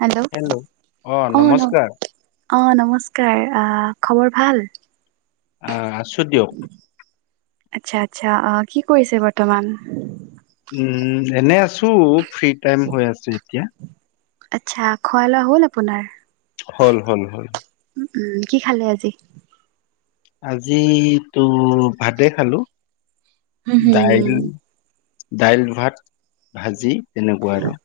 Hello. অ, ন অ, নমস্কাৰ। আহ, খবৰ ভাল? আহ আছোঁ দিয়ক। আচ্ছা, আচ্ছা। অ, কি কৰিছে বৰ্তমান? উম, এনে আছো, ফ্ৰী টাইম হৈ আছে এতিয়া। আচ্ছা, খোৱা লোৱা হ'ল আপোনাৰ? হল, হল, হল। উম, কি খালে আজি? আজি তো ভাতে খালোঁ। উম, হম। দাইল, ভাত, ভাজি তেনেকুৱা আৰু।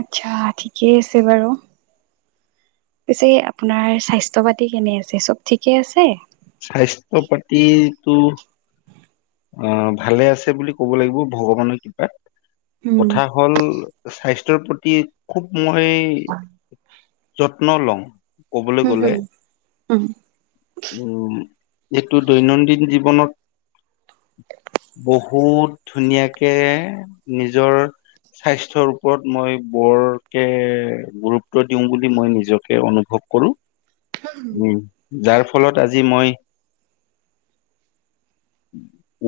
আচ্ছা, ঠিকেই আছে বাৰু। পিছে আপোনাৰ স্বাস্থ্য পাতি কেনে আছে, চব ঠিকে আছে? স্বাস্থ্য পাতিটো অ, ভালে আছে বুলি ক'ব লাগিব ভগৱানৰ কৃপাত। উম কথা হ'ল স্বাস্থ্যৰ প্ৰতি খুব মই যত্ন লওঁ। কবলৈ হুম গলে। হুম উম উম, এইটো দৈনন্দিন জীৱনত [unintelligible] বহুত ধুনীয়াকে নিজৰ স্বাস্থ্যৰ ওপৰত মই বৰকে গুৰুত্ব দিওঁ বুলি মই নিজকে অনুভৱ কৰো উম, যাৰ ফলত আজি মই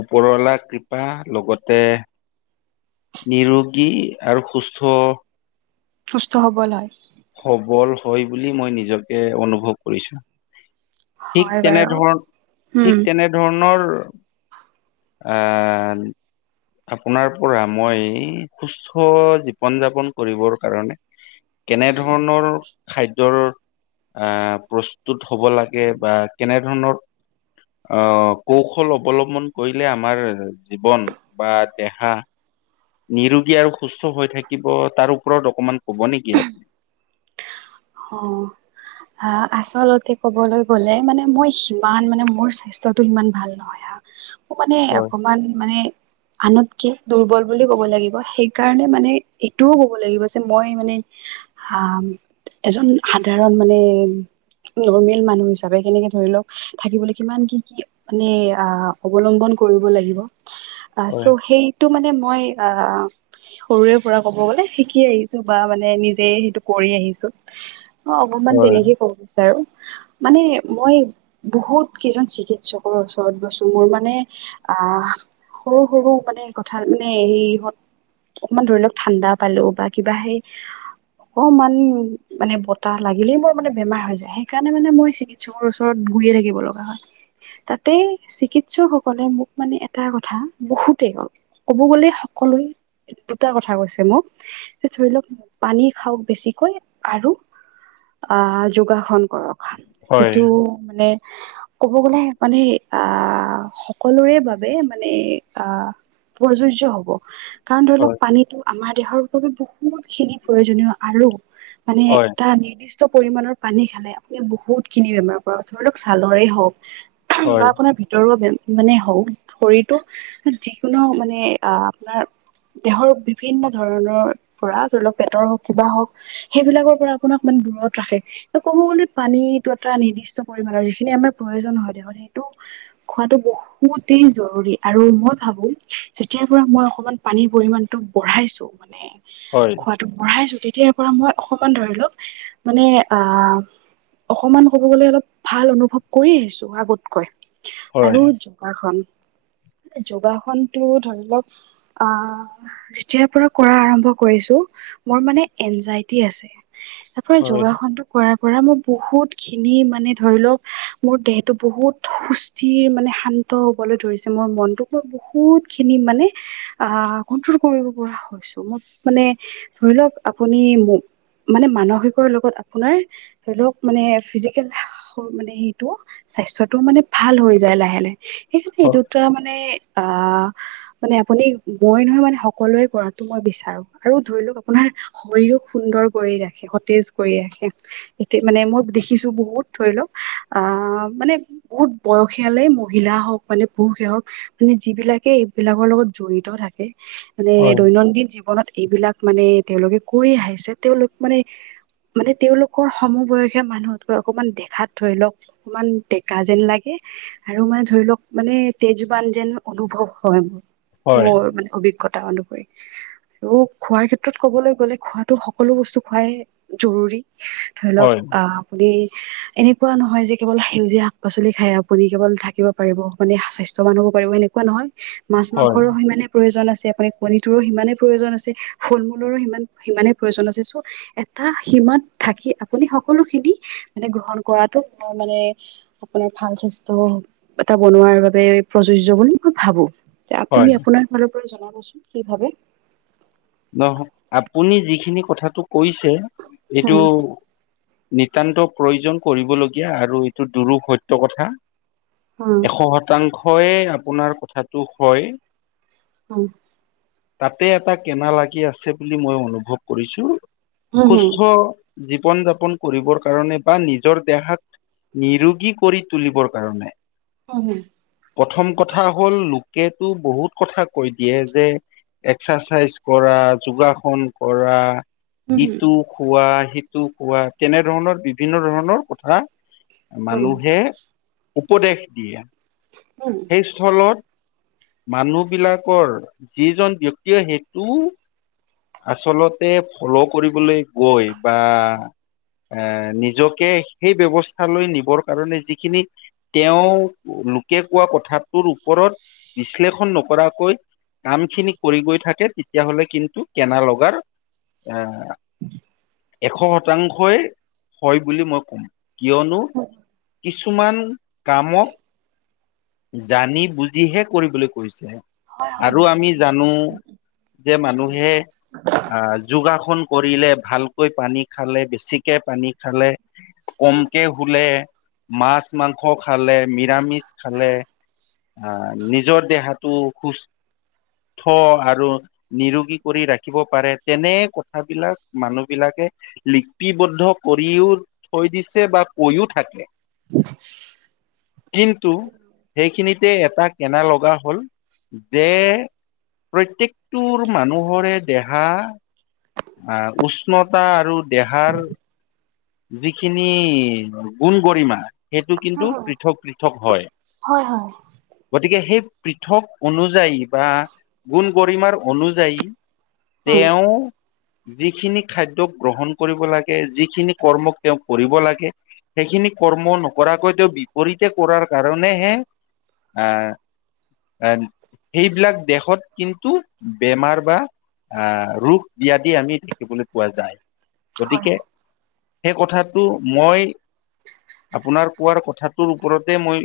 ওপৰলা কৃপা লগতে নিৰোগী আৰু সুস্থ সুস্থ সবল হয় সবল হয় বুলি মই নিজকে অনুভৱ কৰিছোঁ ঠিক হয় বাৰু তেনেধৰণ ঠিক উম তেনেধৰণৰ আহ। আপোনাৰ পৰা মই সুস্থ জীৱন যাপন কৰিবৰ কাৰণে- কেনে ধৰণৰ- খাদ্যয়ৰ আহ প্ৰস্তুত হ'ব লাগে বা কেনেধৰণৰ- আহ কৌশল অৱলম্বন কৰিলে আমাৰ জীৱন- বা দেহা- নিৰুগী আৰু সুস্থ হৈ থাকিব তাৰ ওপৰত অকমান কব নেকি আপুনি? অঁ। অঁ আচলতে কবলৈ গ'লে মানে মই সিমান মানে মোৰ স্বাস্থ্যতটো সিমান ভাল নহয়। মানে হয় অকমান মানে আনতকে দুৰ্বল বুলি ক'ব লাগিব, সেইকাৰণে মানে এইটোও কব লাগিব যে মই মানে- আ এজন সাধাৰণ মানে নৰ্মেল মানুহ হিচাপে কেনেকে ধৰি লওঁক থাকিবলৈ কিমান কি কি মানে অৱলম্বন কৰিব লাগিব আ চৌ হয় সেইটো মানে মই আহ সৰুৰে পৰা কব গলে শিকি আহিছোঁ বা মানে নিজে সেইটো কৰি আহিছোঁ। অ অকনমান হয় তেনেকে কব বিচাৰোঁ মানে মই বহুত কেইজন চিকিৎসকৰ ওচৰত গৈছোঁ মোৰ মানে আহ সৰু সৰু মানে কথা মানে এই ইঁহত অকমান ধৰি লওক ঠাণ্ডা পালো বা কিবা সেই অকমান মানে বতাহ লাগিলেই মোৰ মানে বেমাৰ হৈ যায় সেইকাৰণে মানে মই চিকিৎসকৰ ওচৰত ঘূৰিয়ে থাকিব লগা হয় তাতে চিকিৎসকসকলে মোক মানে এটা কথা বহুতে কয় কব গলে সকলোই দুটা কথা কৈছে মোক যে ধৰি লওক পানী খাওক বেছিকৈ আৰু আহ যোগাসন কৰক হয় যিটো মানে ক'ব গ'লে মানে আহ সকলোৰে বাবে মানে আহ- প্ৰযোজ্য হব কাৰণ ধৰি লওক পানীটো আমাৰ দেহৰ বাবে বহুত খিনি প্ৰয়োজনীয় আৰু- মানে হয় এটা নিৰ্দিষ্ট- যথেষ্ট পৰিমাণৰ পানী খালে আপুনি বহুতখিনি বেমাৰ পৰা ধৰি লওক ছালৰেই হওঁক- বা হয় আপোনাৰ ভিতৰুা বেমাৰ- মানে হওক শৰীৰটো যিকোনো মানে আহ আপোনাৰ- দেহৰ বিভিন্ন ধৰণৰ পৰা ধৰি লওক পেটৰ হওক, কিবা হওক- সেইবিলাকৰ পৰা আপোনাক মানে দূৰত ৰাখে। ত ক'ব গলে পানীটো এটা নিৰ্দিষ্ট পৰিমাণৰ যিখিনি আমাৰ- প্ৰয়োজন হয় দেহত। সেইটো খোৱাটো বহুতেই জৰুৰী আৰু মই ভাবো যেতিয়া- পৰা মই অকমান পানীৰ পৰিমাণটো বঢ়াইছো মানে হয় খোৱাতো বঢ়াইছো। তেতিয়াৰ পৰা মই- অকণমান ধৰি লওক মানে- অকমান ক'ব গলে অলপ ভাল অনুভৱ কৰি আহিছো আগতকৈ। আৰু হয় যোগাসন। যোগাখন টো ধৰি লওক আহ যেতিয়াৰ পৰা কৰা আৰম্ভ কৰিছো- মোৰ মানে এনজাইটি আছে। তাৰ পৰা হয় যোগাসনতটো কৰা- পৰা মই বহুত খিনি মানে ধৰি লওঁক মোৰ দেহটো বহুত সুস্থিৰ মানে - শান্ত হবলে ধৰিছে। মোৰ মনটোক বহুত খিনি মানে আহ কন্ট্ৰল কৰিব পৰা হ'ল। চৌ মোক মানে ধৰি লওক আপুনি মোক- মানে মানসিকৰ লগত আপোনাৰ ধৰি লওক মানে ফিজিকেল- মানে সেইটো স্বাস্থ্যটো মানে ভাল হৈ যায়। লাহে লাহে সেইকাৰণে এই হয় দুটা মানে- অঁ। মানে আপুনি মই নহয়। মানে সকলোৱে কৰাতো মই বিচাৰো আৰু ধৰি লও আপোনাৰ শৰীৰক- সুন্দৰ কৰি ৰাখে, সতেজ কৰি ৰাখে। এতিয়া মানে মই দেখিছো বহুত ধৰি লওক আহ- আহ মানে বহুত বয়সীয়ালে মহিলা হওক মানে পুৰুষে হওক মানে যিবিলাকে এইবিলাক- লগৰ লগত জড়িত থাকে মানে হয় দৈনন্দিন জীৱনত এইবিলাক মানে তেওঁলোকে কৰি আহিছে। তেওঁলোক মানে- মানে তেওঁলোকৰ সমবয়সীয়া মানুহতকৈ অকমান দেখাত ধৰি লওক অকমান ডেকা যেন লাগে। ইহ্ আৰু মানে ধৰি লওক মানে তেজবান যেন অনুভৱ হয় মো হয় মোৰ মানে অভিজ্ঞতা অনুসৰি ই আহ্ আৰু খোৱাৰ ক্ষেত্ৰত ক'বলৈ গ'লে খোৱাটো হ সকলো বস্তু খোৱাই জৰুৰী ই আহ্ ধৰিলওক হয় আহ আপুনি আহ এনেকুৱা নহয় যে কেৱল সেউজীয়া শাক-পাচলি খাই আপুনি কেৱল থাকিব পাৰিব মানে হা স্বাস্থ্য মানুহ কৰিবলে কুৱা নহয় ইহ্ হয় মাছ-মাংসৰো সিমানে প্ৰয়োজন আছে এফালে কণীটোৰো সিমানে প্ৰয়োজন আছে ফল-মূলৰো সিমান সিমানে প্ৰয়োজন আছে চ' এটা সীমাত থাকি আপুনি সকলো খিনি ই আহ মানে গ্ৰহণ কৰাতো সম্ভৱ মানে আপোনাৰ ভাল স্বাস্থ্য এটা বনোৱাৰ বাবে প্ৰযোজ্য বুলি মই ভাবো। তেতিয়া আপুনি হয়। আপোনাৰ ফালৰ পৰা জনাবচোন কি ভাবে? নহয়, আপুনি যিখিনি কথাটো কৈছে এইটো উম নিতান্ত প্ৰয়োজন কৰিবলগীয়া আৰু এইটো দুৰুপ সত্য কথা। হয় এশ শতাংশয়ে আপোনাৰ কথাটো হয়। অ তাতে এটা কেনা লাগি আছে বুলি মই অনুভৱ কৰিছো হয় সুস্থ জীৱন-যাপন কৰিবৰ কাৰণে বা নিজৰ দেহাত নিৰোগী কৰি তুলিবৰ কাৰণে উম হু। প্ৰথম কথা হ'ল লোকেতো বহুত কথা কৈ দিয়ে যে এক্সাৰচাইজ কৰা যোগাসন কৰা ইটো খোৱা সিটো খোৱা তেনেধৰণৰ বিভিন্ন ধৰণৰ কথা মানুহে উপদেশ দিয়া সেই স্থলত মানুহবিলাকৰ যিজন ব্যক্তিয়ে সেইটো আচলতে ফল' কৰিবলৈ গৈ বা এ নিজকে সেই ব্যৱস্থালৈ নিবৰ কাৰণে যিখিনি তেওঁ লোকে কোৱা কথাটোৰ ওপৰত বিশ্লেষণ নকৰাকৈ কামখিনি কৰি গৈ থাকে তেতিয়াহলে কিন্তু কেনা লগাৰ এ এ এ আ আ আ [inaudible] এশ শতাংশই হয় বুলি মই কম কিয়নো কিছুমান কামক জানি বুজিহে কৰিবলৈ কৈছে আৰু আমি জানো যে মানুহে আহ যোগাসন কৰিলে ভালকৈ পানী খালে বেছিকে পানী খালে কমকে শুলে মাছ-মাংস খালে নিৰামিষ খালে আ নিজৰ দেহাটো সুস্থ আৰু নিৰোগী কৰি ৰাখিব পাৰে তেনে কথাবিলাক মানুহ বিলাকে লিপিবদ্ধ কৰিও থৈ দিছে বা কৈও থাকে। কিন্তু সেইখিনি তে এটা কেনা লগা হল যে প্ৰত্যেক টোৰ মানুহৰে দেহা আৰ উষ্ণতা আৰু দেহাৰ যিখিনি গুণ-গৰিমা সেইটো কিন্তু পৃথক পৃথক হয়, হয় গতিকে সেই পৃথক অনুযায়ী বা গুণ-গৰিমাৰ অনুযায়ী তেওঁ যিখিনি খাদ্য গ্ৰহণ কৰিব লাগে যিখিনি কৰ্মক তেওঁ কৰিব লাগে সেইখিনি কৰ্ম নকৰাকৈ তেওঁ বিপৰীতে কৰাৰ কাৰণেহে আহ অন সেইবিলাক দেহত কিন্তু বেমাৰ বা আহ ৰোগ-ব্যধি আমি দেখিবলৈ পোৱা যায়। গতিকে সেই কথাটো মই আপোনাৰ কোৱাৰ কথাটোৰ ওপৰতে মই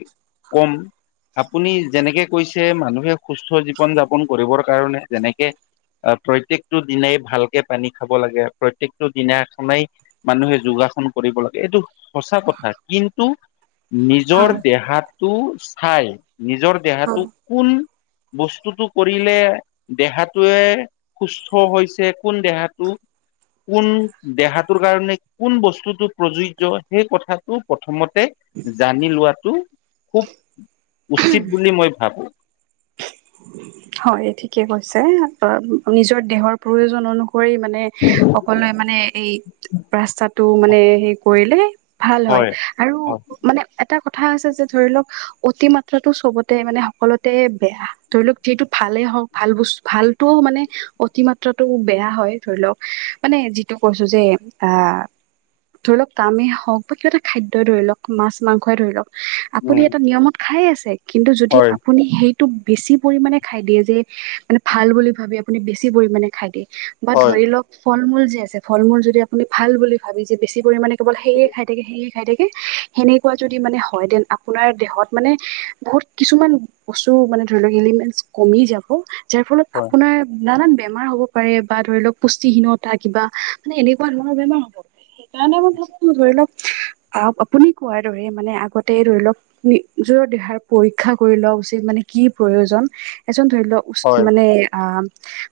কম। আপুনি যেনেকে কৈছে মানুহে সুস্থ জীৱন-যাপন কৰিবৰ কাৰণে যেনেকে প্ৰত্যেকটো দিনাই ভালকে পানী খাব লাগে প্ৰত্যেকটো দিনাখনাই মানুহে যোগাসন কৰিব লাগে এইটো সঁচা কথা, কিন্তু নিজৰ দেহাত টো চাই নিজৰ দেহাটো কোন বস্তুটো কৰিলে দেহাটোৱে সুস্থ হৈছে কোন দেহাটো। কোন দেহাটোৰ কাৰণে কোন বস্তুটো প্ৰযোজয় সেই কথাটো প্ৰথমতে জানি লোৱাটো খুব উচিত বুলি মই ভাবো। হয় ঠিকে কৈছে নিজৰ দেহৰ প্ৰয়োজন অনুসৰি কৰি মানে সকলোৱে মানে এই ৰাস্তাত তটো মানে সে কৰিলে ভাল হয় আৰু মানে এটা কথা আছে যে ধৰি লওক অতি মাত্ৰাটো চবতে মানে সকলোতে বেয়া। ধৰি লওক যিহেতু ভালেই হওক ভাল বস্তু ভালটোও মানে অতিমাত্ৰাটো বেয়া হয় ধৰি লওক মানে যিটো কৈছো যে আহ ধৰি লওক কামেই হওক বা কিবা এটা খাদ্যই ধৰি লওক মাছ মাংসই ধৰি লওক। আপুনি হয় এটা নিয়মত খাই আছে, কিন্তু যদি হয় আপুনি সেইটো বেছি পৰিমানমানে খাই দিয়ে যে মানে ভাল বুলি ভাবি আপুনি বেছি পৰিমমানণে খাই দিয়ে, বা হয় ধৰি লওক ফল মূল যে আছে ফল মূল যদি আপুনি ভাল বুলি ভাবি যে বেছি পৰিমাণে কেৱল সেয়ে খাই থাকে সেয়ে খাই থাকে কি? সেনেকুৱা যদি মানে হয় দেন আপোনাৰ দেহত মানে বহুত কিছুমান বস্তু মানে এলিমেণ্টছ কমি যাব যাৰ ফলত হয় আপোনাৰ নানান বেমাৰ হ'ব পাৰে বা ধৰি লওক পুষ্টিহীনতা কিবা মানে এনেকুৱা ধৰণৰ বেমাৰ হ'ব প তণে মই ভাবছো ধৰি লওক আ আপুনি কোৱাৰ দৰে মানে আগতে ধৰি লওক নিজৰ দেহাৰ পৰীক্ষা কৰি লোৱা উচিত মানে কি প্ৰয়োজন এজন ধৰি লওক হয় মানে আ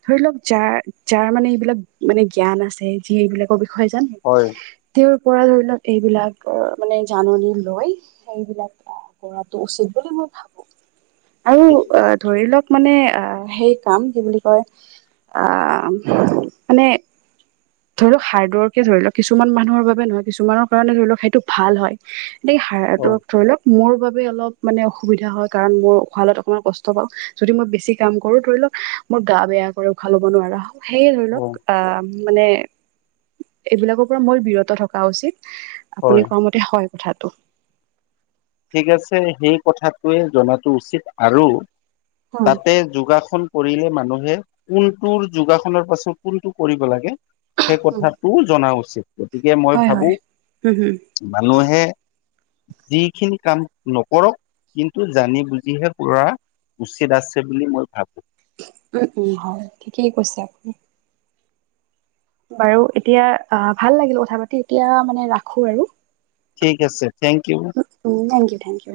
ধৰি লওক যাৰ যাৰ মানে এইবিলাক মানে জ্ঞান আছে যি এইবিলাকৰ হয় জানে হয় তেওঁৰ কৰা ধৰি লওক এইবিলাক মানে জাননী লৈ এইবিলাক কৰাো উচিত বুলি মই আৰু ধৰি লওক। মানে সেই কাম কি বুলি কয় মানে ধৰি লওক হাৰ্ড ৱৰ্কে ধৰি লওক কিছুমান মানুহৰ বাবে নহয় কিছুমানৰ কাৰণে ধৰি লওক সেইটো ভাল হয় সেই হড়াটো হয় ধৰি লওক মোৰ বাবে অলপ মানে অসুবিধা হয় কাৰণ মই খোৱালত অকণমান কষ্ট পাওঁ যদি মই বেছি কাম কৰো ধৰি লওক মোৰ গা বেয়া কৰে উশাল ল'ব নোৱাৰা হয় সেয়ে ধৰি হয় লওক আ মানে এইবিলাকৰ পৰা মই বিৰত থকা উচিত আপুনি হয়। কোৱা মতে হয় কথাটো ঠিক আছে সেই কথাটোৱে জনাাতটো উচিত আৰু অ তাতে যোগাসন কৰিলে মানুহে কোনটোৰ যোগাসনৰ পাছত কোনটো কৰিব লাগে। সেই কথাটো জনা উচিত গতিকে মই হয় ভাবো হয় উম হম মানুহে যি খিনি কাম নকৰক কিন্তু জানি বুজিহে পুৰা উচিত আছে বুলি মই ভাবো। উম উম হয় ঠিকেই কৈছে আপুনি বাৰু এতিয়া ভাল লাগিল কথা পাতি এতিয়া মানে ৰাখো আৰু ঠিক আছে। Thank you. Uh um thank you thank U